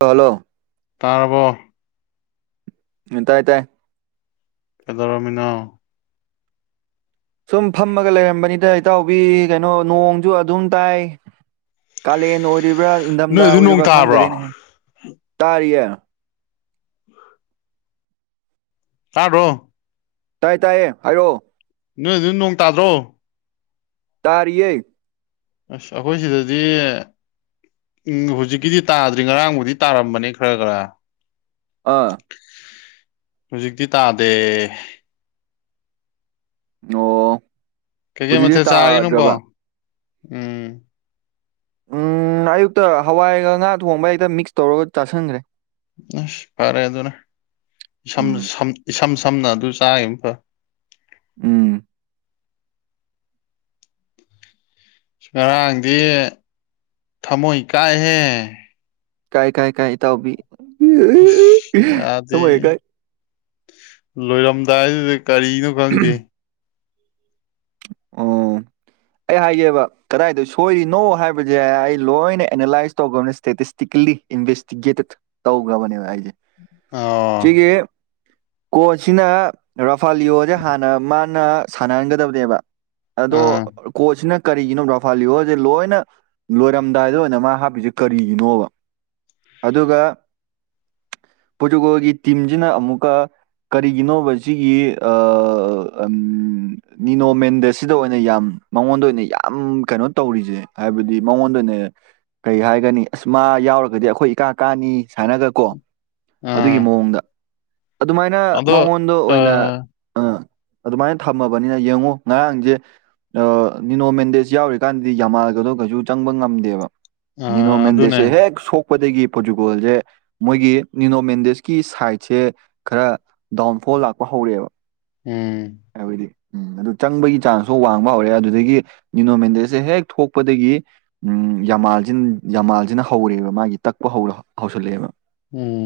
ꯑꯂꯣ ꯇꯥꯔꯕꯣ ꯎꯝ ꯇꯥꯏꯇꯥꯏ ꯀꯥꯗꯧꯔꯝꯃꯤꯅꯣ ꯁꯨꯝ ꯐꯝꯃꯒ ꯂꯩꯔꯝꯕꯅꯤꯗ ꯏꯇꯥꯎꯕꯤ ꯀꯩꯅꯣ ꯅꯣꯡꯁꯨ ꯑꯗꯨꯝ ꯇꯥꯏ ꯀꯥꯂꯦꯟ ꯑꯣꯏꯔꯤꯕ꯭ꯔꯥ ꯅꯣꯏ ꯏꯪꯗꯝꯗꯥ ꯑꯗꯨ ꯅꯣꯡ ꯑꯣꯏꯔꯤꯕ꯭ꯔꯥ ꯇꯥꯕ꯭ꯔꯣ ꯈꯪꯗꯔꯦꯅꯦꯍꯦ ꯇꯥꯔꯤꯌꯦ ꯇꯥꯕ꯭ꯔꯣ ꯇꯥꯏꯌꯦ ꯇꯥꯏꯌꯦ ꯍꯥꯏꯔꯛꯑꯣ ꯅꯣꯏ ꯑꯗꯨ ꯅꯣꯡ ꯇꯥꯗ꯭ꯔꯣ ꯇꯥꯔꯤꯌꯦ ꯑꯁ ꯑꯩꯈꯣꯏ ꯁꯤꯗꯗꯤ ꯎꯝ ꯍꯨꯖꯤꯛꯀꯤꯗꯤ ꯇꯥꯗ꯭ꯔꯤ ꯉꯔꯥꯡꯕꯨꯗꯤ ꯇꯥꯔꯝꯕꯅꯦ ꯈꯔ ꯈꯔ ꯑꯥ ꯍꯨꯖꯤꯛꯇꯤ ꯇꯥꯗꯦ ꯅꯣ ꯀꯩꯀꯩ ꯃꯊꯦꯜ ꯆꯥꯔꯒꯦ ꯅꯪꯕꯣ ꯎꯝ ꯎꯝ ꯑꯌꯨꯛꯇ ꯍꯋꯥꯏꯒ ꯉꯥ ꯊꯣꯡꯕ ꯍꯦꯛꯇ ꯃꯤꯛꯁ ꯇꯧꯔꯒ ꯆꯥꯥꯁꯟꯈ꯭ꯔꯦ ꯑꯁ ꯐꯔꯦ ꯑꯗꯨꯅ ꯏꯁꯝ ꯎꯝ ꯁꯝ ꯏꯁꯝ ꯁꯝꯅ ꯑꯗꯨ ꯆꯥꯒꯤꯝꯅ ꯐꯔꯦ ꯎꯝ ꯉꯔꯥꯡꯗꯤ ꯊꯃꯣꯏ ꯀꯥꯏꯍꯦ ꯀꯥꯏ ꯀꯥꯏ ꯀꯥꯏ ꯏꯇꯥꯎꯕꯤ [unintelligible] ꯊꯃꯣꯏ ꯀꯥꯏ ꯂꯣꯏꯔꯝꯗꯥꯏꯗꯨꯗꯥ ꯀꯔꯤꯅꯣ ꯈꯪꯗꯦ ꯑꯣ [inaudible] ꯑꯩ ꯍꯥꯏꯒꯦꯕ ꯀꯗꯥꯏꯗ ꯁꯣꯏꯔꯤꯅꯣ ꯍꯥꯏꯕꯁꯦ ꯑꯩ ꯂꯣꯏꯅ ꯑꯦꯅꯥꯂꯥꯏꯁ ꯇꯧꯒꯝꯅꯦ ꯏꯁꯇꯦꯇꯤꯁꯇꯤꯛꯂꯤ ꯏꯟꯚꯦꯁꯇꯤꯒꯦꯇꯦꯠ ꯇꯧꯒ꯭ꯔꯕꯅꯦꯕ ꯑꯩꯁꯦ ꯑꯣ ꯁꯤꯒꯤ ꯀꯣꯆꯁꯤꯅ ꯔꯥꯐꯥꯂꯤꯌꯣꯖꯦ ꯍꯥꯟꯅ ꯃꯥ ꯅ ꯁꯥꯟꯅꯍꯟꯒꯗꯕꯅꯦꯕ ꯑꯥ ꯑꯗꯣ ꯀꯣꯆꯁꯤꯅ ꯀꯔꯤꯒꯤꯅꯣ ꯔꯥꯐꯥꯜꯂꯤꯌꯣꯖꯦ ꯂꯣꯏꯅ ꯂꯣꯏꯔꯝꯗꯥꯏꯗ ꯑꯣꯏꯅ ꯃꯥ ꯍꯥꯞꯄꯤꯁꯦ ꯀꯔꯤꯒꯤꯅꯣꯕ ꯑꯗꯨꯒ ꯄꯣꯔꯇꯨꯒꯣꯜꯒꯤ ꯇꯤꯝꯖꯤꯅ ꯑꯃꯨꯛꯀꯥ ꯀꯔꯤꯒꯤꯅꯣꯕ ꯁꯤꯒꯤ ꯑꯥ ꯑꯝ ꯅꯤꯅꯣꯃꯦꯟꯗꯦꯁ ꯑꯣꯏꯅ ꯌꯥꯝ ꯃꯉꯣꯟꯗ ꯑꯣꯏꯅ ꯌꯥꯝ ꯀꯩꯅꯣ ꯇꯧꯔꯤꯖꯦ ꯍꯥꯏꯕꯗꯤ ꯃꯉꯣꯟꯗ ꯑꯣꯏꯅ ꯀꯩ ꯍꯥꯏꯒꯅꯤ ꯑꯁ ꯃꯥ ꯌꯥꯎꯔꯒꯗꯤ ꯑꯩꯈꯣꯏ ꯏꯀꯥ ꯀꯥꯅꯤ ꯁꯥꯏꯅꯒꯥꯀꯣ ꯑꯗꯨꯒꯤ ꯑꯥ ꯃꯑꯣꯡꯗ ꯑꯗꯨꯃꯥꯏꯅ ꯑꯗꯣ ꯃꯉꯣꯟꯗ ꯑꯣꯏꯅ ꯑꯥ ꯑꯥ ꯑꯗꯨꯃꯥꯏꯅ ꯊꯝꯃꯕꯅꯤꯅ ꯌꯦꯡꯉꯨ ꯉꯔꯥꯡꯖꯦ ꯑꯥ ꯅꯤꯅꯣ ꯃꯦꯟꯗꯦꯁ ꯌꯥꯎꯔꯤꯀꯥꯟꯗꯗꯤ ꯌꯥꯝꯃꯥꯜꯒꯗꯣ ꯀꯩꯁꯨ ꯆꯪꯕ ꯉꯝꯗꯦꯕ ꯅꯤꯅꯣ ꯑꯥ ꯃꯦꯟꯗꯦꯁ ꯑꯗꯨꯅꯦ ꯁꯦ ꯍꯦꯛ ꯁꯣꯛꯄꯗꯒꯤ ꯄꯣꯔꯇꯨꯒꯣꯜꯖꯦ ꯃꯣꯏꯒꯤ ꯅꯤꯅꯣꯃꯦꯟꯗꯦꯁꯀꯤ ꯁꯥꯏꯠꯁꯦ ꯈꯔ ꯗꯥꯎꯟꯐꯣꯜ ꯂꯥꯛꯄ ꯍꯧꯔꯛꯑꯦꯕ ꯎꯝ ꯍꯥꯏꯕꯗꯤ ꯎꯝ ꯑꯗꯨ ꯆꯪꯕꯒꯤ ꯆꯥꯟꯁ ꯁꯨ ꯋꯥꯡꯕ ꯍꯧꯔꯦ ꯑꯗꯨꯗꯒꯤ ꯅꯤꯅꯣꯃꯦꯟꯗꯦꯁꯦ ꯍꯦꯛ ꯊꯣꯛꯄꯗꯒꯤ ꯎꯝ ꯌꯥꯝꯃꯥꯜꯖꯤꯅ ꯌꯥꯝꯃꯥꯜꯖꯤꯅ ꯍꯧꯔꯦꯕ ꯃꯥꯒꯤ ꯇꯛꯄ ꯍꯧ ꯍꯧꯁꯜꯂꯛꯑꯦꯕ ꯎꯝ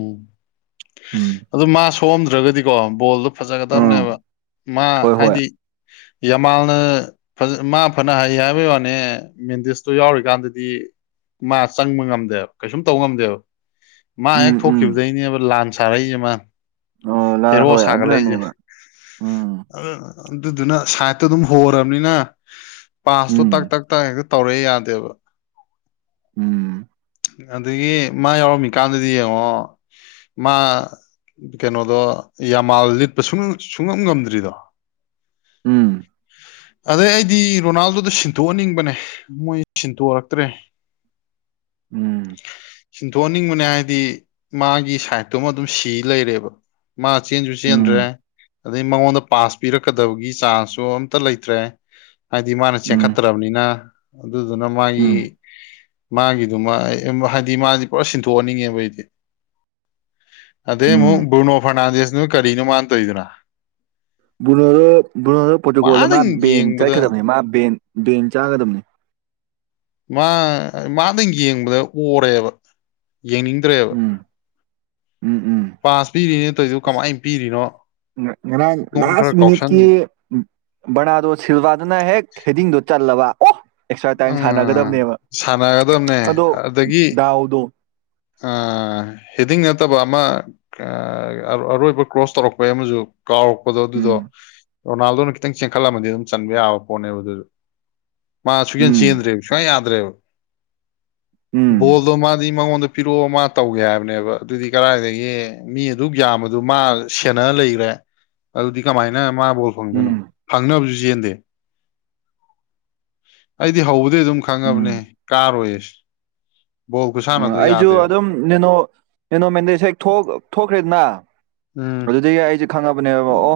ꯎꯝ ꯑꯗꯨ ꯃꯥ ꯁꯣꯛꯑꯝꯗ꯭ꯔꯒꯗꯤꯀꯣ ꯕꯣꯜꯗꯣ ꯐꯖꯒꯗꯕꯅꯦꯕ ꯃꯥ ꯍꯣꯏ ꯍꯣꯏ ꯍꯥꯏꯗꯤ ꯌꯥꯝꯃꯥꯜꯅ ꯃꯥ ꯐꯅ ꯍꯩ ꯍꯥꯏꯕꯩ ꯋꯥꯅꯤ ꯃꯦꯟꯗꯤꯁꯇꯣ ꯌꯥꯎꯔꯤꯀꯥꯟꯗꯗꯤ ꯃꯥ ꯆꯪꯕ ꯉꯝꯗꯦꯕ ꯀꯩꯁꯨꯝ ꯇꯧꯕ ꯉꯝꯗꯦꯕ ꯃꯥ ꯎꯝ ꯍꯦꯛ ꯎꯝ ꯊꯣꯛꯈꯤꯕꯗꯒꯤꯅꯦꯕ ꯂꯥꯟ ꯁꯥꯔꯛꯏꯖꯦ ꯃꯥ ꯑꯣ ꯂꯥ ꯍꯦꯔꯣ ꯍꯣꯏ ꯁꯥꯒꯠꯂꯛꯏꯖꯦ ꯑꯗꯨꯅꯅꯦꯕ ꯎꯝ ꯑꯗꯨ ꯑꯗꯨꯗꯨꯅ ꯁꯥꯏꯗꯠꯇꯣ ꯑꯗꯨꯝ ꯍꯣꯔꯥꯕꯅꯤꯅ ꯄꯥꯁꯇꯣ ꯇꯛ ꯎꯝ ꯇꯛ ꯇꯥ ꯍꯦꯛꯇ ꯇꯧꯔꯛꯑꯦ ꯌꯥꯗꯦꯕ ꯎꯝ ꯑꯗꯒꯤ ꯃꯥ ꯌꯥꯎꯔꯝꯃꯤꯀꯥꯟꯗꯗꯤ ꯌꯦꯡꯉꯣ ꯃꯥ ꯀꯩꯅꯣꯗꯣ ꯌꯥꯝꯃꯥꯜ ꯂꯤꯠꯄ ꯁꯨꯡ ꯁꯨꯡꯉꯝ ꯉꯝꯗ꯭ꯔꯤꯗꯣ ꯎꯝ ꯑꯗꯩ ꯑꯩꯗꯤ ꯔꯣꯅꯥꯜꯗꯣꯗꯣ ꯁꯤꯟꯇꯣꯛꯍꯟꯅꯤꯡꯕꯅꯦ ꯃꯣꯏ ꯁꯤꯟꯇꯣꯛꯔꯛꯇ꯭ꯔꯦ [inaudible] ꯎꯝ ꯁꯤꯟꯊꯣꯛꯟꯅꯤꯡꯕꯅꯦ ꯍꯥꯏꯗꯤ ꯃꯥꯒꯤ ꯁꯥꯏꯠꯇꯨꯃ ꯑꯗꯨꯝ ꯁꯤ ꯂꯩꯔꯦꯕ ꯃꯥ ꯆꯦꯟꯁꯨ ꯆꯦꯟꯗ꯭ꯔꯦ ꯎꯝ ꯑꯗꯩ ꯃꯉꯣꯟꯗ ꯄꯥꯁ ꯄꯤꯔꯛꯀꯗꯕꯒꯤ ꯆꯥꯟꯁꯁꯨ ꯑꯝꯇ ꯂꯩꯇ꯭ꯔꯦ ꯍꯥꯏꯗꯤ ꯃꯥꯅ ꯎꯝ ꯆꯦꯟꯈꯠꯇ꯭ꯔꯕꯅꯤꯅ ꯑꯗꯨꯗꯨꯅ ꯃꯥꯒꯤ ꯎꯝ ꯃꯥꯒꯤꯗꯨꯃ ꯍꯥꯏꯗꯤ ꯃꯥꯗꯤ ꯄꯨꯔꯥ ꯁꯤꯟꯊꯣꯛꯍꯟꯅꯤꯡꯉꯦꯕ ꯑꯩꯗꯤ ꯑꯗꯩ ꯑꯃꯨꯛ ꯎꯝ ꯕ꯭ꯔꯨꯅꯣ ꯐꯥꯔꯅꯥꯟꯗꯤꯁꯅꯨ ꯀꯔꯤꯅꯣ ꯃꯥꯅ ꯇꯧꯔꯤꯗꯨꯅ ꯕꯨꯅꯣꯗꯣ ꯕꯨꯅꯣꯗꯣ ꯄꯣꯔꯇꯨꯒꯣꯜꯗ ꯃꯥ ꯃꯥꯗꯪ ꯕꯦꯟ ꯌꯦꯡꯕꯗ ꯆꯠꯀꯗꯕꯅꯤ ꯃꯥ ꯕꯦꯟ ꯕꯦꯟ ꯆꯥꯒꯗꯕꯅꯤ ꯃꯥ ꯃꯗꯪ ꯌꯦꯡꯕꯗ ꯑꯣꯔꯦꯕ ꯌꯦꯡꯅꯤꯡ ꯎꯝ ꯎꯝ ꯎꯝ ꯄꯥꯁ ꯄꯤꯔꯤꯅꯦ ꯇꯧꯔꯤꯗꯨ ꯑꯁ ꯀꯃꯥꯏꯅ ꯄꯤꯔꯤꯅꯣ ꯉꯔꯥꯡ ꯃꯉꯣꯟ ꯂꯥꯁ ꯈꯔ ꯀꯥꯎꯁꯟ ꯃꯤꯅꯤꯠꯀꯤ ꯕꯔꯅꯥꯗꯣ ꯁꯤꯜꯚꯥꯗꯨꯅ ꯍꯦꯛ ꯍꯦꯗꯤꯡꯗꯣ ꯆꯜꯂꯕ ꯑꯣ ꯑꯦꯛꯁꯇ꯭ꯔꯥ ꯇꯥꯏꯝ ꯎꯝ ꯁꯥꯟꯅꯒꯗꯕꯅꯦꯕ ꯁꯥꯟꯅꯒꯗꯕꯅꯦ ꯑꯗꯣ ꯑꯗꯒꯤ ꯗꯥꯎꯗꯣ ꯍꯦꯗꯤꯡ ꯅꯠꯇꯕ ꯑꯃ ꯑ ꯑꯔꯣꯏꯕ ꯀ꯭ꯔꯣꯁ ꯇꯧꯔꯛꯄꯩ ꯑꯃꯖꯨ ꯀꯥꯎꯔꯛꯄꯗꯣ ꯑꯗꯨꯗꯣ ꯎꯝ ꯔꯣꯅꯥꯜꯗꯣꯅ ꯈꯤꯇꯪ ꯆꯦꯟꯈꯠꯂꯝꯃꯗꯤ ꯑꯗꯨꯝ ꯆꯟꯕ ꯌꯥꯕ ꯄꯣꯠꯅꯦꯕ ꯑꯗꯨ ꯃꯥ ꯁꯨꯛ ꯎꯝ ꯆꯦꯟꯗ꯭ꯔꯦ ꯁꯨꯡꯌꯥ ꯌꯥꯗ꯭ꯔꯦꯕ ꯎꯝ ꯕ‌ꯣꯜꯗꯣ ꯃꯥꯗꯤ ꯃꯥꯉ‌ꯣꯟꯗ ꯄꯤꯔꯛꯑꯣ ꯃꯥ ꯇꯧꯒꯦ ꯍꯥꯏꯕꯅꯦꯕ ꯑꯗꯨꯗꯤ ꯀꯔꯥꯏꯗꯒꯤ ꯃꯤ ꯑꯗꯨꯛ ꯌꯥꯝꯕꯗꯨ ꯃꯥ ꯁꯦꯟꯅ ꯂꯩꯈ꯭ꯔꯦ ꯑꯗꯨꯗꯤ ꯀꯃꯥꯏꯅ ꯃꯥ ꯕꯣꯜ ꯐꯪꯗꯣꯏꯅꯣ ꯐꯪꯅꯕꯁꯨ ꯆꯦꯟꯗꯦ ꯑꯩꯗꯤ ꯍꯧꯕꯗꯩ ꯑꯗꯨꯝ ꯈꯪꯉꯕꯅꯦ ꯎꯝ ꯀꯥꯔꯣꯏꯁ ꯑꯩꯁꯨ ꯑꯗꯨꯝ ꯅꯦꯅꯣ ꯅ‌ꯦꯅ‌ꯣ ꯃꯦꯟꯗꯦꯁ ꯍꯦꯛ ꯊ‌ꯣꯛ ꯊꯣꯛꯈ꯭ꯔꯦꯗꯅ ꯎꯝ ꯑꯗꯨꯗꯒꯤ ꯑꯩꯁꯦ ꯈꯪꯉꯕꯅꯦꯕ ꯑꯣ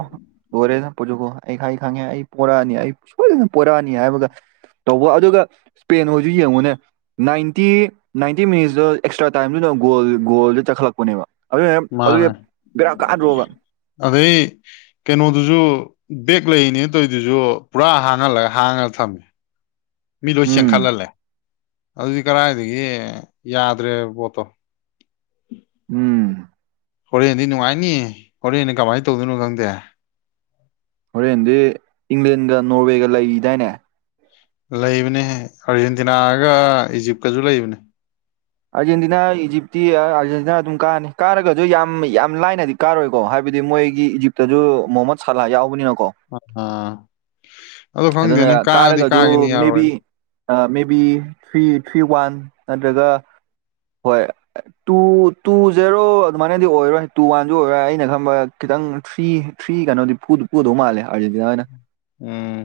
ꯂ‌ꯣꯏꯔꯦꯗꯟ ꯄ‌ꯣꯔꯇꯨꯒ‌ꯣꯜ ꯑꯩ ꯈꯪ ꯑꯩ ꯈꯪꯉꯦ ꯑꯩ ꯄꯣꯔꯛꯑꯅꯤ ꯑꯩ ꯁꯣꯏꯗꯅ ꯄꯣꯔꯛꯑꯅꯤ ꯍꯥꯏꯕꯒ ꯇꯧꯕ ꯑꯗꯨꯒ ꯁ꯭ꯄꯦꯟ ꯍꯣꯏꯁꯨ ꯌꯦꯡꯉꯨꯅꯦ ꯅꯥꯏꯟꯇꯤ ꯅꯥꯏꯟꯇꯤ ꯃꯤꯅꯤꯠꯁꯇ ꯑꯦꯛꯁꯇ꯭ꯔꯥ ꯇꯥꯏꯝꯗꯨꯅ ꯒ‌ꯣꯜ ꯒꯣꯜꯗꯨ ꯆꯠꯈꯠꯂꯛꯄꯅꯦꯕ ꯑꯗꯨ ꯑꯗꯨꯗꯤ ꯕꯦꯔꯥ ꯀꯥꯗ꯭ꯔꯣꯕ ꯑꯕꯤ ꯀꯩꯅꯣꯗꯨꯁꯨ ꯕꯦꯛ ꯂꯩꯅꯦ ꯇꯧꯔꯤꯗꯨꯁꯨ ꯄꯨꯔꯥ ꯍꯥꯡꯍꯜꯂꯒ ꯍꯥꯡꯉ ꯊꯝꯃꯦ ꯃꯤ ꯂꯣꯏ ꯎꯝ ꯆꯦꯟꯈꯠꯍꯜꯂꯦ ꯑꯗꯨꯗꯤ ꯀꯔꯥꯏꯗꯒꯤ ꯌꯥꯗ꯭ꯔꯦꯕ ꯄꯣꯠꯇꯣ ꯎꯝ ꯍꯣꯔꯦꯟꯗꯤ ꯅꯨꯡꯉꯥꯏꯅꯤ ꯍꯣꯔꯦꯟꯅ ꯀꯃꯥꯏꯅ ꯇꯧꯗꯣꯏꯅꯣ ꯈꯪꯗꯦ ꯍꯣꯔꯦꯟꯗꯤ ꯏꯪꯂꯦꯟꯒ ꯅꯣꯔꯋꯦꯒ ꯂꯩꯈꯤꯗꯥꯏꯅꯦ ꯂꯩꯕꯅꯦ ꯑꯥꯔꯖꯦꯟꯇꯤꯅꯥꯒ ꯏꯖꯤꯞꯀꯁꯨ ꯂꯩꯕꯅꯦ ꯑꯥꯔꯖꯦꯟꯇꯤꯅꯥ ꯏꯖꯤꯞꯇꯤ ꯑꯥ ꯑꯥꯔꯖꯦꯟꯇꯤꯅꯥ ꯑꯗꯨꯝ ꯀꯥꯅꯤ ꯀꯥꯔꯒꯖꯨ ꯌꯥꯝ ꯌꯥꯝ ꯂꯥꯏꯅꯗꯤ ꯀꯥꯔꯣꯏꯀꯣ ꯍꯥꯏꯕꯗꯤ ꯃꯣꯏꯒꯤ ꯏꯖꯤꯞꯇꯖꯨ ꯃꯣꯍꯃꯠ ꯁꯂꯥ ꯌꯥꯎꯕꯅꯤꯅꯀꯣ꯫ ꯑ ꯑꯗꯨ ꯑꯗꯨꯅ ꯈꯪꯗꯦꯅꯦ ꯀꯥꯗꯤ ꯀꯥꯒꯤꯅꯤ ꯌꯥꯔꯣꯏꯅꯦ꯫ ꯑꯥ maybe three three one ꯅꯠꯇ꯭ꯔꯒ ꯍꯣꯏ ꯇꯨ ꯇꯨ ꯖꯦꯔꯣ ꯑꯗꯨꯃꯥꯏꯅꯗꯤ ꯑꯣꯏꯔꯣꯏ ꯇꯨ ꯋꯥꯟꯖꯨ ꯑꯣꯏꯕ ꯌꯥꯏ ꯑꯩꯅ ꯈꯟꯕ ꯈꯤꯇꯪ ꯊ꯭ꯔꯤ ꯊ꯭ꯔꯤ ꯀꯩꯅꯣꯗꯤ ꯐꯨꯗꯧ ꯐꯨꯗꯧ ꯃꯥꯂꯦ ꯑꯔꯖꯦꯟꯇꯤꯅꯥ ꯍꯣꯏꯅ ꯎꯝ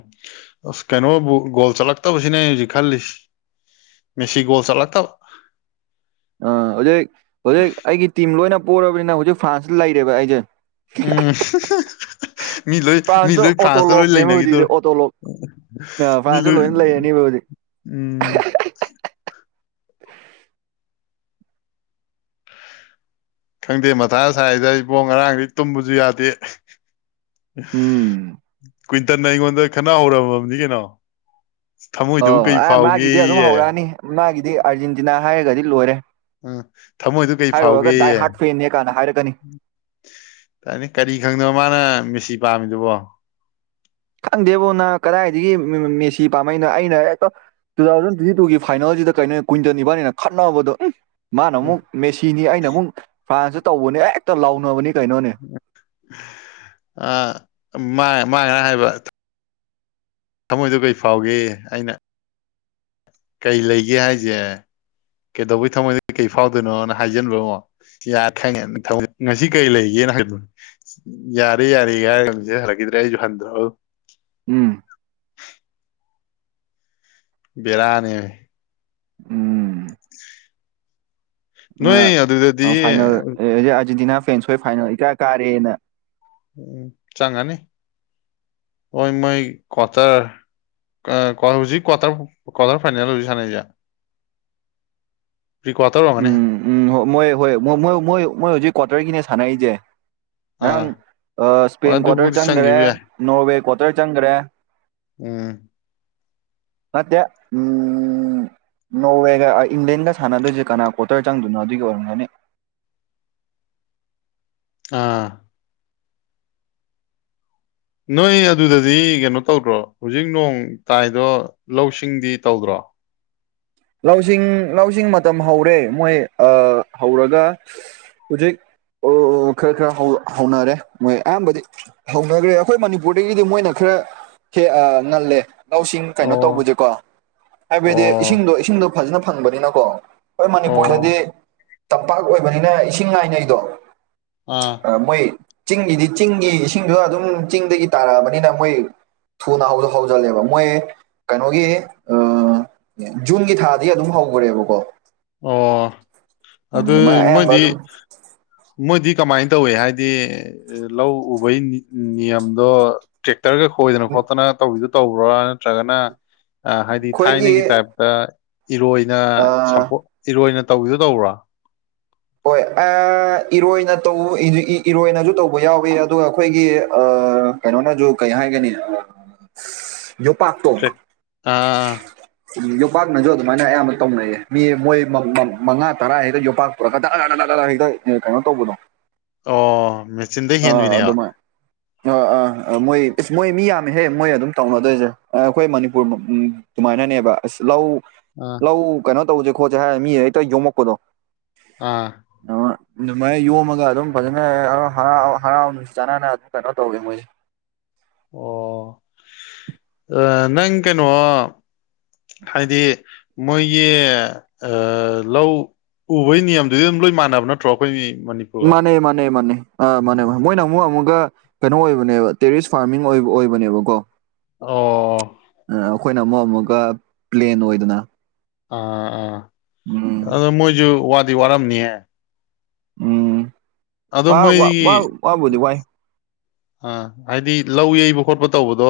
ꯑꯁ ꯀꯩꯅꯣꯕꯨ ꯒꯣꯜ ꯆꯠꯂꯛꯇꯕꯁꯤꯅꯦ ꯑꯩꯅ ꯍꯧꯖꯤꯛ ꯈꯜꯂꯤꯁꯤ꯫ Messi goal ꯆꯠꯂꯛꯇꯕ꯫ ꯑꯥ ꯍꯧꯖꯤꯛ ꯍꯧꯖꯤꯛ ꯑꯩꯒꯤ ꯇꯤꯝ ꯂꯣꯏꯅ ꯄꯣꯔꯕꯅꯤꯅ ꯍꯧꯖꯤꯛ ꯐ꯭ꯔꯥꯟꯁꯇ ꯂꯩꯔꯦꯕ ꯑꯩꯖꯦ꯫ ꯎꯝ ꯃꯤ ꯂꯣꯏ ꯃꯤ ꯐ꯭ꯔꯥꯟꯁꯇ ꯂꯣꯏ ꯐ꯭ꯔꯥꯟꯁꯇ ꯂꯣꯏ ꯂꯩꯅꯒꯤꯗꯣꯔꯦ꯫ ꯑ ꯐ꯭ꯔꯥꯟꯁꯇ ꯂꯣꯏꯅ ꯂꯩꯔꯅꯤꯕ ꯍꯨꯖꯤꯛ꯫ ꯎꯝ ꯈꯪꯗꯦ ꯃꯊꯥ ꯁꯥꯏꯗ ꯏꯕꯣ ꯉꯔꯥꯡꯗꯩ ꯇꯨꯝꯕꯖꯨ ꯌꯥꯗꯦ꯫ ꯎꯝ ꯀꯨꯏꯟꯇꯟꯅ ꯑꯩꯉꯣꯟꯗ ꯈꯠꯅ ꯍꯧꯔꯝꯃꯕꯅꯤ ꯀꯩꯅꯣ ꯊꯃꯣꯏꯗꯨꯕꯨ ꯑꯣ ꯀꯩ ꯑ ꯃꯥꯒꯤꯗꯤ ꯑꯗꯨꯝ ꯐꯥꯎꯒꯦꯌꯦ ꯍꯧꯔꯛꯑꯅꯤ ꯃꯥꯒꯤꯗꯤ ꯑꯥꯔꯖꯦꯟꯇꯤꯅꯥ ꯍꯥꯏꯔꯒꯗꯤ ꯂꯣꯏꯔꯦ꯫ ꯎꯝ ꯊꯃꯣꯏꯗꯨ ꯀꯩ ꯍꯥꯏꯔꯨꯔꯒ ꯗꯥꯏ ꯐꯥꯎꯒꯦꯌꯦ ꯍꯥꯔꯠ ꯐꯦꯅꯦ ꯀꯥꯅ ꯍꯥꯏꯔꯛꯀꯅꯤ꯫ ꯇꯅꯤ ꯀꯔꯤ ꯈꯪꯗꯅ ꯃꯥꯅ ꯃꯦꯁꯤ ꯄꯥꯝꯃꯤꯗꯨꯕꯣ꯫ ꯈꯪꯗꯦꯕꯣ ꯅ ꯀꯗꯥꯏꯗꯒꯤ ꯃꯦꯃꯦꯁꯤ ꯄꯥꯝꯃꯛꯏꯅꯣ ꯑꯩꯅ ꯍꯦꯛꯇ ꯇꯨ ꯊꯥꯎꯖꯟ ꯇ꯭ꯋꯦꯟꯇꯤ ꯇꯨꯒꯤ ꯐꯥꯏꯅꯦꯜꯁꯤꯗ ꯀꯩꯅꯣ ꯀꯨꯋꯟꯇꯟ ꯏꯕꯥꯅꯤꯅ ꯈꯠꯅꯕꯗꯣ ꯎꯝ ꯃꯥꯅ ꯎꯝ ꯑꯃꯨꯛ ꯃꯦꯁꯤꯅꯤ ꯑꯩꯅ ꯑꯃꯨꯛ ꯐ꯭ꯔꯥꯟꯁꯇ ꯇꯧꯕꯅ‌ꯦ ꯍꯦꯛꯇ ꯂꯥꯎꯅꯕꯅꯤ ꯀꯩꯅꯣꯅꯦ꯫ ꯑ ꯃꯥ ꯃꯥꯥꯅ ꯍꯥꯏꯕ ꯊꯃꯣꯏꯗꯣ ꯀꯩ ꯐꯥꯎꯒꯦꯌꯦ ꯑꯩꯅ ꯀꯩ ꯂꯩꯒꯦ ꯍꯥꯏꯖꯦ ꯀꯩꯗꯧꯕꯩ ꯊꯝꯃꯣꯏꯗ ꯀꯩ ꯐꯥꯎꯗꯣꯏꯅꯣꯅ ꯍꯥꯏꯖꯤꯟꯕ ꯉꯣ ꯌꯥꯔ‌ꯦ ꯈꯪꯉ‌ꯦ [unintelligible] ꯊꯅꯤ ꯉꯁꯤ ꯀꯔꯤ ꯂꯩꯒꯦꯅ ꯍꯥꯏꯕꯅꯦ ꯌꯥꯔꯦ ꯌꯥꯔꯦ ꯍꯥꯏꯔꯒ ꯃꯦꯁꯦꯁ ꯍꯜꯂꯛꯈꯤꯗ꯭ꯔꯦ ꯑꯩꯖꯨ ꯍꯟꯗꯔꯕ ꯑꯗꯨꯝ ꯎꯝ ꯕꯦꯔꯥꯅꯦꯃꯦ ꯎꯝ [inaudible] ꯅꯣꯏ ꯑꯗꯨꯗ ꯑꯥ ꯐꯥꯏꯅꯦꯜ ꯑꯥꯔꯖꯦꯟꯇꯤꯅꯥ ꯐ꯭ꯔꯦꯟꯁ ꯍꯣꯏ ꯐꯥꯏꯅꯦꯜ ꯏꯀꯥ ꯀꯥꯔꯦꯅ ꯎꯝ ꯆꯡꯉꯅꯤ ꯑꯣꯏ ꯃꯣꯏ ꯀꯋ꯭ꯇꯔ ꯑ ꯍꯧꯖꯤꯛ ꯀ꯭ꯋꯥꯇꯔ ꯀ꯭ꯋꯥꯇꯔ ꯐꯥꯏꯅꯦꯜ ꯍꯧꯖꯤꯛ ꯁꯥꯅꯩꯖꯦ ꯄ꯭ꯔꯤꯀ꯭ꯋꯥꯇꯔ ꯑꯣꯏꯔꯒꯅꯤꯍꯦ ꯎꯝ ꯎꯝ ꯍꯣꯏ ꯃꯣꯏ ꯍꯣꯏ ꯃꯣꯏ ꯃꯣꯏ ꯃꯣꯏ ꯃꯣꯏ ꯍꯧꯖꯤꯛ ꯀ꯭ꯋꯥꯇꯔꯒꯤꯅꯦ ꯁꯥꯟꯅꯔꯤꯖꯦ ꯑꯥ ꯉꯔꯥꯡ ꯑ ꯍꯣꯏ ꯏꯁꯄꯦꯟ ꯀ꯭ꯋꯥꯇꯔ ꯑꯗꯨꯕꯨꯗꯤ ꯆꯪꯒꯔꯦ ꯆꯪꯈꯤꯕ ꯌꯥꯏ ꯅꯣꯔꯋꯦ ꯀ꯭ꯋꯥꯇꯔ ꯆꯪꯒꯔꯦ ꯎꯝ ꯅꯠꯇꯦ ꯎꯝ ꯅꯣꯋꯦꯒ ꯑꯥ ꯏꯪꯂꯦꯟꯗꯒ ꯁꯥꯅꯗꯣꯏꯖꯦ ꯑ ꯀꯅꯥ ꯀꯋꯥꯇꯔ ꯆꯪꯗꯣꯏꯅꯣ ꯑꯗꯨꯒꯤ ꯑꯣꯏꯔꯝꯒꯅꯤ ꯑꯥ ꯅꯣꯏ ꯑꯗꯨꯗꯗꯤ ꯀꯩꯅꯣ ꯇꯧꯗ꯭ꯔꯣ ꯍꯧꯖꯤꯛ ꯅꯣꯡ ꯇꯥꯏꯗꯣ ꯂꯧꯁꯤꯡꯗꯤ ꯇꯧꯗ꯭ꯔꯣ ꯂꯧ ꯁꯤꯡ ꯂꯧꯁꯤꯡ ꯃꯇꯝ ꯍꯧꯔꯦ ꯃꯣꯏ ꯑꯥ ꯍꯧꯔꯒ ꯍꯨꯖꯤꯛ ꯑꯣ ꯈꯔ ꯈꯔ ꯍꯧꯅꯔꯦ ꯃꯣꯏ ꯑꯌꯥꯝꯕꯗꯤ ꯍꯧꯅꯒꯔꯦ ꯑꯈꯣꯏ ꯃꯅꯤꯄꯨꯔꯗꯒꯤꯗꯤ ꯃꯣꯏꯅ ꯈꯔ ꯍꯦ ꯑꯥ ꯉꯜꯂꯦ ꯂꯧꯁꯤꯡ ꯀꯩꯅꯣ ꯑꯣ ꯇꯧꯕꯖꯦꯀꯣ ꯍꯥꯏꯕꯗꯤ ꯑꯣ ꯏꯁꯤꯡꯗꯣ ꯏꯁꯤꯡꯗꯣ ꯐꯖꯅ ꯐꯪꯕꯅꯤꯅꯀꯣ ꯈꯣꯏ ꯃꯅꯤꯄꯨꯔꯗꯗꯤ ꯑꯣ ꯇꯝꯄꯥꯛ ꯑꯣꯏꯕꯅꯤꯅ ꯏꯁꯤꯡ ꯉꯥꯏꯅꯩꯗꯣ ꯑ ꯑꯥ ꯃꯣꯏ ꯆꯤꯡꯒꯤꯗꯤ ꯆꯤꯡꯒꯤ ꯏꯁꯤꯡꯗ ꯑꯗꯨꯝ ꯆꯤꯡꯗꯒꯤ ꯇꯥꯔꯛꯑꯕꯅꯤꯅ ꯃꯣꯏ ꯊꯨꯅ ꯍꯧꯖ ꯍꯧꯖꯤꯜꯂꯦꯕ ꯃꯣꯏ ꯀꯩꯅꯣꯒꯤ ꯑꯥ ꯖꯨꯟꯒꯤ ꯊꯥꯗꯩ ꯑꯗꯨꯝ ꯍꯧꯒꯔꯦꯕꯀꯣ ꯑꯣ ꯑꯗꯨꯢ ꯑꯗꯨꯃꯥꯏꯅ ꯑꯌꯥꯝꯕ ꯃꯣꯏꯗꯤ ꯑꯗꯨꯝ ꯃꯣꯏꯗꯤ ꯀꯃꯥꯏꯅ ꯇꯧꯏ ꯍꯥꯏꯗꯤ ꯂꯧ ꯎꯕꯩ ꯅꯤꯌꯝꯗꯣ ꯇ꯭ꯔꯦꯛꯇꯔꯒ ꯈꯣꯏꯗꯅ ꯑꯩꯈꯣꯏꯒꯤ ꯈꯣꯠꯇꯅ ꯇꯧꯕꯤꯗꯨ ꯇꯧꯕ꯭ꯔꯥ ꯅꯠꯇ꯭ꯔꯒꯅ ꯍꯥꯏꯗꯤ ꯊꯥꯏꯅꯒꯤ ꯇꯥꯏꯞ ꯑ ꯏꯔꯣꯏꯅ ꯁꯝꯄꯣꯠ ꯏꯔꯣꯏꯅ ꯇꯧꯕꯤꯗꯣ ꯇꯧꯕ꯭ꯔꯣ ꯍꯣꯏ ꯑ ꯏꯔꯣꯏꯅ ꯇꯧ ꯏꯔꯣꯏꯅꯖꯨ ꯇꯧꯕ ꯌꯥꯎꯋꯤ ꯑꯗꯨꯒ ꯑꯩꯈꯣꯏꯒꯤ ꯑ ꯀꯩꯅꯣꯅꯥꯖꯨ ꯀꯩ ꯍꯥꯏꯒꯅꯤ [inaudible] ꯌꯣꯠꯄꯥꯛꯇꯣ ꯇ꯭ꯔꯦꯛ ꯑꯥ ꯌꯣꯄꯥꯛꯅꯁꯨ ꯑꯗꯨꯃꯥꯏꯅ ꯑꯌꯥꯝꯕ ꯇꯧꯅꯩꯌꯦ ꯃꯤ ꯃꯣꯏ ꯃ ꯃꯉꯥ ꯇꯔꯥ ꯍꯦꯛꯇ ꯌꯣꯄꯥꯛ ꯄꯨꯔꯒ ꯗꯔꯗꯔ ꯍꯦꯛꯇ ꯀꯩꯅꯣ ꯇꯧꯕꯗꯣ ꯑꯣ ꯃꯦꯆꯤꯟꯗ ꯑ ꯍꯦꯟꯕꯤꯅꯦꯕ ꯑꯗꯨꯃꯥꯏ ꯑ ꯑ ꯑ ꯃꯣꯏ ꯏꯁ ꯃꯣꯏ ꯃꯤ ꯌꯥꯝꯃꯦꯍꯦ ꯃꯣꯏ ꯑꯗꯨꯝ ꯇꯧꯅꯗꯣꯏꯖꯦ ꯑꯩꯈꯣꯏ ꯃꯅꯤꯄꯨꯔ ꯃꯨꯛ ꯎꯝ ꯗꯨꯨꯃꯥꯏꯅꯅꯦꯕ ꯑꯁ ꯂꯧ ꯑꯥ ꯂꯧ ꯀꯩꯅꯣ ꯇꯧꯁꯦ ꯈꯣꯠꯁꯦ ꯍꯥꯏꯔ ꯃꯤ ꯍꯛꯇ ꯌꯣꯝꯃꯛꯄꯗꯣ ꯑ ꯑ ꯑꯗꯨꯃꯥꯏꯅ ꯌꯣꯝꯃꯒ ꯑꯗꯨꯝ ꯐꯖꯅ ꯑ ꯍꯔꯥꯎ ꯍꯔꯥꯎ ꯆꯥꯟꯅꯅ ꯀꯩꯅꯣ ꯇꯧꯒꯦ ꯃꯣꯏꯁꯦ ꯑꯣ ꯑ ꯅꯪ ꯀꯩꯅꯣ ꯍꯥꯏꯗꯤ ꯃꯣꯏꯒꯤ ꯑ ꯂꯧ ꯎꯕꯒꯤ ꯅꯤꯌꯝꯗꯨꯗꯤ ꯂꯣꯏ ꯃꯥꯟꯅꯕ ꯅꯠꯇ꯭ꯔꯣ ꯑꯩꯈꯣꯏ ꯃꯅꯤ ꯃꯥꯅꯩ ꯃꯥꯅꯩ ꯃꯥꯅꯩ ꯑ ꯃꯥꯅꯕ ꯃꯃꯣꯏꯅ ꯑꯃꯨꯛ ꯑꯃꯨꯛꯀ ꯀꯩꯅꯣ ꯑꯣꯏꯕꯅꯦꯕ ꯇꯦꯔꯤꯁ ꯐꯥꯔꯃꯤꯡ ꯑꯣꯏꯕ ꯑꯣꯏꯕꯅꯦꯕꯀꯣ ꯑꯣ ꯑ ꯑꯩꯈꯣꯏꯅ ꯑꯃꯨꯛ ꯑꯃꯨꯛꯀ ꯄ꯭ꯂꯦꯟ ꯑꯣꯏꯗꯅ ꯑ ꯑ ꯎꯝ ꯑꯗꯨꯗꯣ ꯃꯣꯏꯖꯨ ꯋꯥꯗꯤ ꯋꯥꯔꯝꯅꯤꯍꯦ ꯎꯝ ꯑꯗꯣ ꯋꯥ ꯋꯥ ꯃꯣꯏꯒꯤ ꯋꯥꯕꯨꯗꯤ ꯋꯥꯏ ꯑꯥ ꯍꯥꯏꯗꯤ ꯂꯧ ꯌꯩꯕ ꯈꯣꯠꯄ ꯇꯧꯕꯗꯣ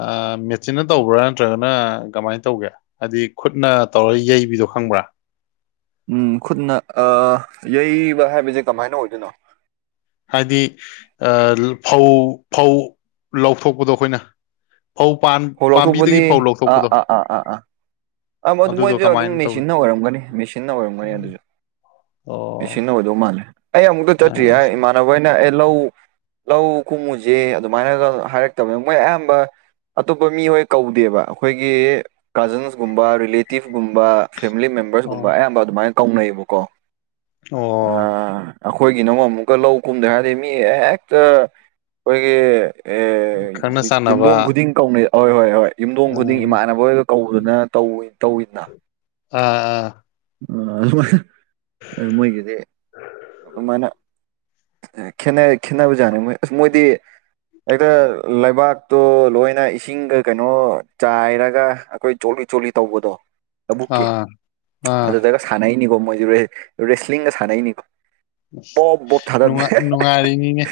ꯑ ꯃꯦꯆꯤꯟꯅ ꯇꯧꯕ꯭ꯔꯥ ꯅꯠꯇ꯭ꯔꯒꯅ ꯀꯃꯥꯏꯅ ꯇꯧꯒꯦ ꯑꯗꯨꯏ ꯈꯨꯠꯅ ꯇꯧꯔ ꯌꯩꯕꯤꯗꯣ ꯈꯪꯕ꯭ꯔꯥ ꯎꯝ ꯈꯨꯠꯅ ꯑ ꯌꯩꯕ ꯍꯥꯏꯕꯖꯦ ꯀꯃꯥꯏꯅ ꯑꯣꯏꯗꯣꯏꯅꯣ ꯍꯥꯏꯗꯤ ꯑ ꯐꯧ ꯐꯧ ꯂꯧꯊꯣꯛꯄꯗꯣ ꯑꯩꯈꯣꯏꯅ ꯐꯧ ꯄꯥꯟ ꯐꯧ ꯄꯥꯝꯕꯤꯗꯒꯤ ꯂꯧꯊꯣꯛꯄꯗꯤ ꯐꯧ ꯑ ꯂꯧꯊꯣꯛꯄꯗꯣ ꯑ ꯑ ꯑ ꯑ ꯑꯗꯨꯗꯣ ꯃꯣꯏꯗꯤ ꯑꯗꯨꯝ ꯀꯃꯥꯏꯅ ꯇꯧꯒꯦ ꯃꯦꯆꯤꯟꯅ ꯑꯣꯏꯔꯝꯒꯅꯤ ꯃꯦꯆꯤꯟꯅ ꯑꯣꯏꯔꯝꯒꯅꯤ ꯑꯗꯨꯖꯨ ꯑꯣ ꯃꯦꯆꯤꯟꯅ ꯑꯣꯏꯗꯧ ꯃꯥꯜꯂꯦ ꯑꯩ ꯑꯃꯨꯛꯇ ꯆꯠꯇ꯭ꯔꯤ ꯍꯥꯏ ꯑꯁ ꯏꯃꯥꯟꯅꯍꯣꯏꯅ ꯑꯦ ꯂꯧ ꯂꯧ ꯈꯨꯝꯃꯨꯖꯦ ꯑꯗꯨꯃꯥꯏꯅꯒ ꯍꯥꯏꯔꯛꯇꯕꯅꯦ ꯃꯣꯏ ꯑꯌꯥꯝꯕ ꯑꯇꯣꯞꯄ ꯃꯤꯍꯣꯏ ꯀꯧꯗꯦꯕ ꯑꯩꯈꯣꯏꯒꯤ ꯀꯖꯟꯁ ꯀꯨꯝꯕ ꯔꯤꯂꯦꯇꯤꯞ ꯒꯨꯝꯕ ꯐꯦꯃꯤꯂꯤ ꯃꯦꯝꯕꯔꯁ ꯑꯣ ꯀꯨꯝꯕ ꯑꯌꯥꯝꯕ ꯑꯗꯨꯃꯥꯏ ꯀꯧꯅꯩꯌꯦꯕꯀꯣ ꯑꯣ ꯑ ꯑꯩꯈꯣꯏꯒꯤꯅ ꯑꯃꯨꯛꯀ ꯂꯧ ꯀꯨꯝꯅꯦ ꯍꯥꯏꯔꯗꯤ ꯃꯤ ꯍꯦꯛꯇ ꯑꯩꯈꯣꯏꯒꯤ ꯑꯦ ꯈꯪꯅ ꯆꯥꯟꯅꯕ ꯌꯨꯝꯗꯣꯡ ꯈꯨꯗꯤꯡ ꯀꯧꯅꯩ ꯍꯣꯏ ꯍꯣꯏ ꯍꯣꯏ ꯌꯨꯝꯊꯣꯡ ꯈꯨꯗꯤꯡ ꯑꯥ ꯏꯃꯥꯟꯅꯕ ꯍꯣꯏꯒ ꯀꯧꯗꯨꯅ ꯇꯧꯋꯦ ꯇꯧꯋꯤꯗꯅ ꯑꯥ ꯑꯥ ꯑ [unintelligible] ꯑ ꯃꯣꯏꯒꯤꯗꯤ ꯑꯗꯨꯃꯥꯏꯅ ꯈꯦꯠꯅꯔꯦ ꯈꯦꯠꯅꯕꯖꯥꯠꯅꯤ ꯃꯣꯏ ꯑꯁ ꯃꯣꯏꯗꯤ ꯍꯦꯛꯇ ꯂꯩꯕꯥꯛꯇꯣ ꯂꯣꯏꯅ ꯏꯁꯤꯡꯒ ꯀꯩꯅꯣ ꯆꯥꯏꯔꯒ ꯑꯩꯈꯣꯏ ꯆꯣꯠꯂꯤ ꯆꯣꯠꯂꯤ ꯇꯧꯕꯗꯣ ꯂꯕꯨꯛꯀꯤ ꯑꯥ ꯑꯥ ꯑꯗꯨꯗꯒ ꯁꯥꯟꯅꯩꯅꯤꯀꯣ ꯃꯣꯏꯖꯦ ꯔꯦ ꯔꯦꯁꯂꯤꯡꯒ ꯁꯥꯟꯅꯩꯅꯤꯀꯣ ꯕꯣꯞ ꯕꯣꯞ ꯊꯥꯗꯕꯅꯦ ꯅꯨꯡꯉꯥꯏ ꯅꯨꯡꯉꯥꯏꯔꯤꯅꯤꯅꯦ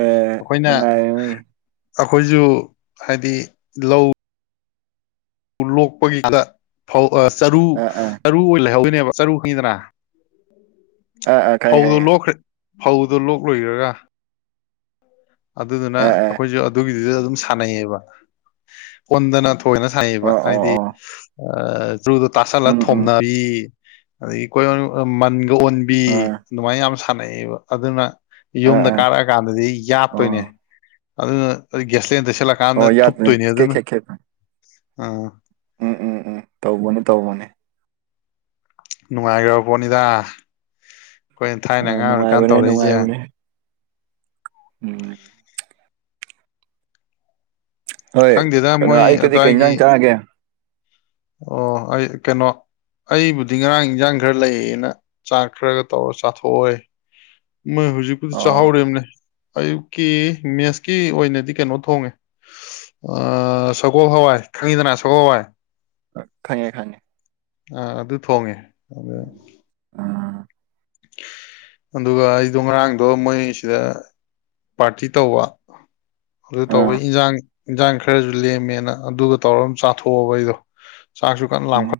ꯑꯦ ꯑꯩꯈꯣꯏꯅ ꯅꯨꯡꯉꯥꯏꯔꯝꯅꯤ ꯑꯩꯈꯣꯏꯁꯨ ꯍꯥꯏꯗꯤ ꯂꯧ ꯂꯣꯛꯄꯒꯤꯗ ꯐꯧ ꯆꯔꯨ ꯑꯥ ꯑꯥ ꯆꯔꯨ ꯑꯣꯏꯅ ꯂꯩꯍꯧꯗꯣꯏꯅꯦꯕ ꯆꯔꯨ ꯈꯪꯉꯤꯗꯅ ꯑꯥ ꯑꯥ ꯈꯪꯉꯦ ꯐꯧꯗꯣ ꯈꯪꯉꯦ ꯂꯣꯛꯈ꯭ꯔ ꯐꯧꯗꯣ ꯂꯣꯛꯂꯣꯏꯔꯒ ꯑꯗꯨꯗꯨꯅ ꯑꯥ ꯑꯥ ꯑꯩꯈꯣꯏꯁꯨ ꯑꯗꯨꯒꯤꯗꯨꯗ ꯑꯗꯨꯝ ꯁꯥꯟꯅꯩꯌꯦꯕ ꯑꯣꯟꯗꯅ ꯊꯣꯏꯅ ꯁꯥꯅꯩꯌꯦꯕ ꯑꯣ ꯑꯣ ꯍꯥꯏꯗꯤ ꯑꯣ ꯆ꯭ꯔꯨꯗꯣ ꯇꯥꯁꯜꯂ ꯎꯝ ꯎꯝ ꯊꯣꯝꯅꯕꯤ ꯑꯗꯒꯤ ꯀꯣꯏꯑꯣꯏ ꯃꯟꯒ ꯑꯣꯟꯕꯤ ꯑꯥ ꯑꯗꯨꯃꯥꯏꯅ ꯌꯥꯝ ꯁꯥꯟꯅꯩꯑꯕ ꯑꯗꯨꯅ ꯑꯥ ꯌꯨꯝꯗ ꯑꯥ ꯀꯥꯔꯛꯑ ꯀꯥꯟꯗꯗꯤ ꯑꯣ ꯑꯗꯨꯅ ꯒ꯭ꯌꯦꯁꯂꯦꯟ ꯑꯣ ꯇꯩꯁꯤꯜꯂꯛꯀꯥꯟꯗ ꯌꯥꯗ꯭ꯔꯦ ꯊꯨꯞꯇꯣꯏꯅꯦ ꯀꯦꯛ ꯑꯗꯨꯅ ꯈꯦꯛ ꯈꯦꯛ ꯑꯥ ꯎꯝ ꯎꯝ ꯎꯝ ꯇꯧꯕꯅꯤ ꯇꯧꯕꯅꯦ ꯅꯨꯡꯉꯥꯏꯈ꯭ ꯄꯣꯠꯅꯤꯗ ꯑꯩꯈꯣꯏ ꯊꯥꯏꯅ ꯑꯥ ꯑꯉꯥꯡ ꯑꯣꯏꯔꯤꯀꯥꯟꯗ ꯅꯨꯡꯉꯥꯏꯕꯅꯦ ꯇꯧꯔꯛꯏꯁꯦ ꯅꯨꯡꯉꯥꯏꯕꯅꯦ ꯎꯝ ꯍꯣꯏ ꯈꯪꯗꯦꯗ ꯀꯩꯅꯣ ꯃꯣꯏ ꯑꯌꯨꯛꯇꯗꯤ ꯀꯩ ꯑꯗꯨꯋꯥꯏꯒꯤ ꯏꯟꯖꯥꯡ ꯆꯥꯒꯦ ꯑꯣ ꯑꯩ ꯀꯩꯅꯣ ꯑꯩꯕꯨꯗꯤ ꯉꯔꯥꯡ ꯏꯟꯁꯥꯡ ꯈꯔ ꯂꯩꯌꯦꯅ ꯆꯥꯛ ꯈꯔꯒ ꯇꯧꯔ ꯆꯥꯊꯣꯛꯑꯣꯏ ꯃꯣꯏ ꯍꯧꯖꯤꯛꯄꯨꯗꯤ ꯑꯣ ꯆꯥꯍꯥꯎꯔꯤꯅꯦ ꯑꯌꯨꯛꯀꯤ ꯃꯦꯁꯀꯤ ꯑꯣꯏꯅꯗꯤ ꯀꯩꯅꯣ ꯊꯣꯡꯉꯦ ꯑ ꯁꯒꯣꯜ ꯍꯋꯥꯏ ꯈꯪꯉꯤꯗꯅ ꯁꯒꯣꯜ ꯍꯋꯥꯏ ꯈꯪꯉꯦ ꯈꯪꯉꯦ ꯑ ꯑꯗꯨ ꯊꯣꯡꯉꯦ ꯑ ꯑꯥ ꯑꯗꯨꯒ ꯑꯩꯗꯣ ꯉꯔꯥꯡꯗꯣ ꯃꯣꯏꯁꯤꯗ ꯄꯥꯔꯇꯤ ꯇꯧꯕ ꯑꯗꯨ ꯇꯧꯕ ꯏꯟꯖꯥꯡ ꯏꯟꯖꯥꯡ ꯈꯔꯁꯨ ꯂꯦꯝꯃꯦꯅ ꯑꯗꯨꯒ ꯇꯧꯔꯒ ꯑꯃ ꯆꯥꯊꯣꯛꯑꯕ ꯑꯩꯗꯣ ꯆꯥꯛꯁꯨ ꯀꯟ ꯂꯥꯝꯈꯠ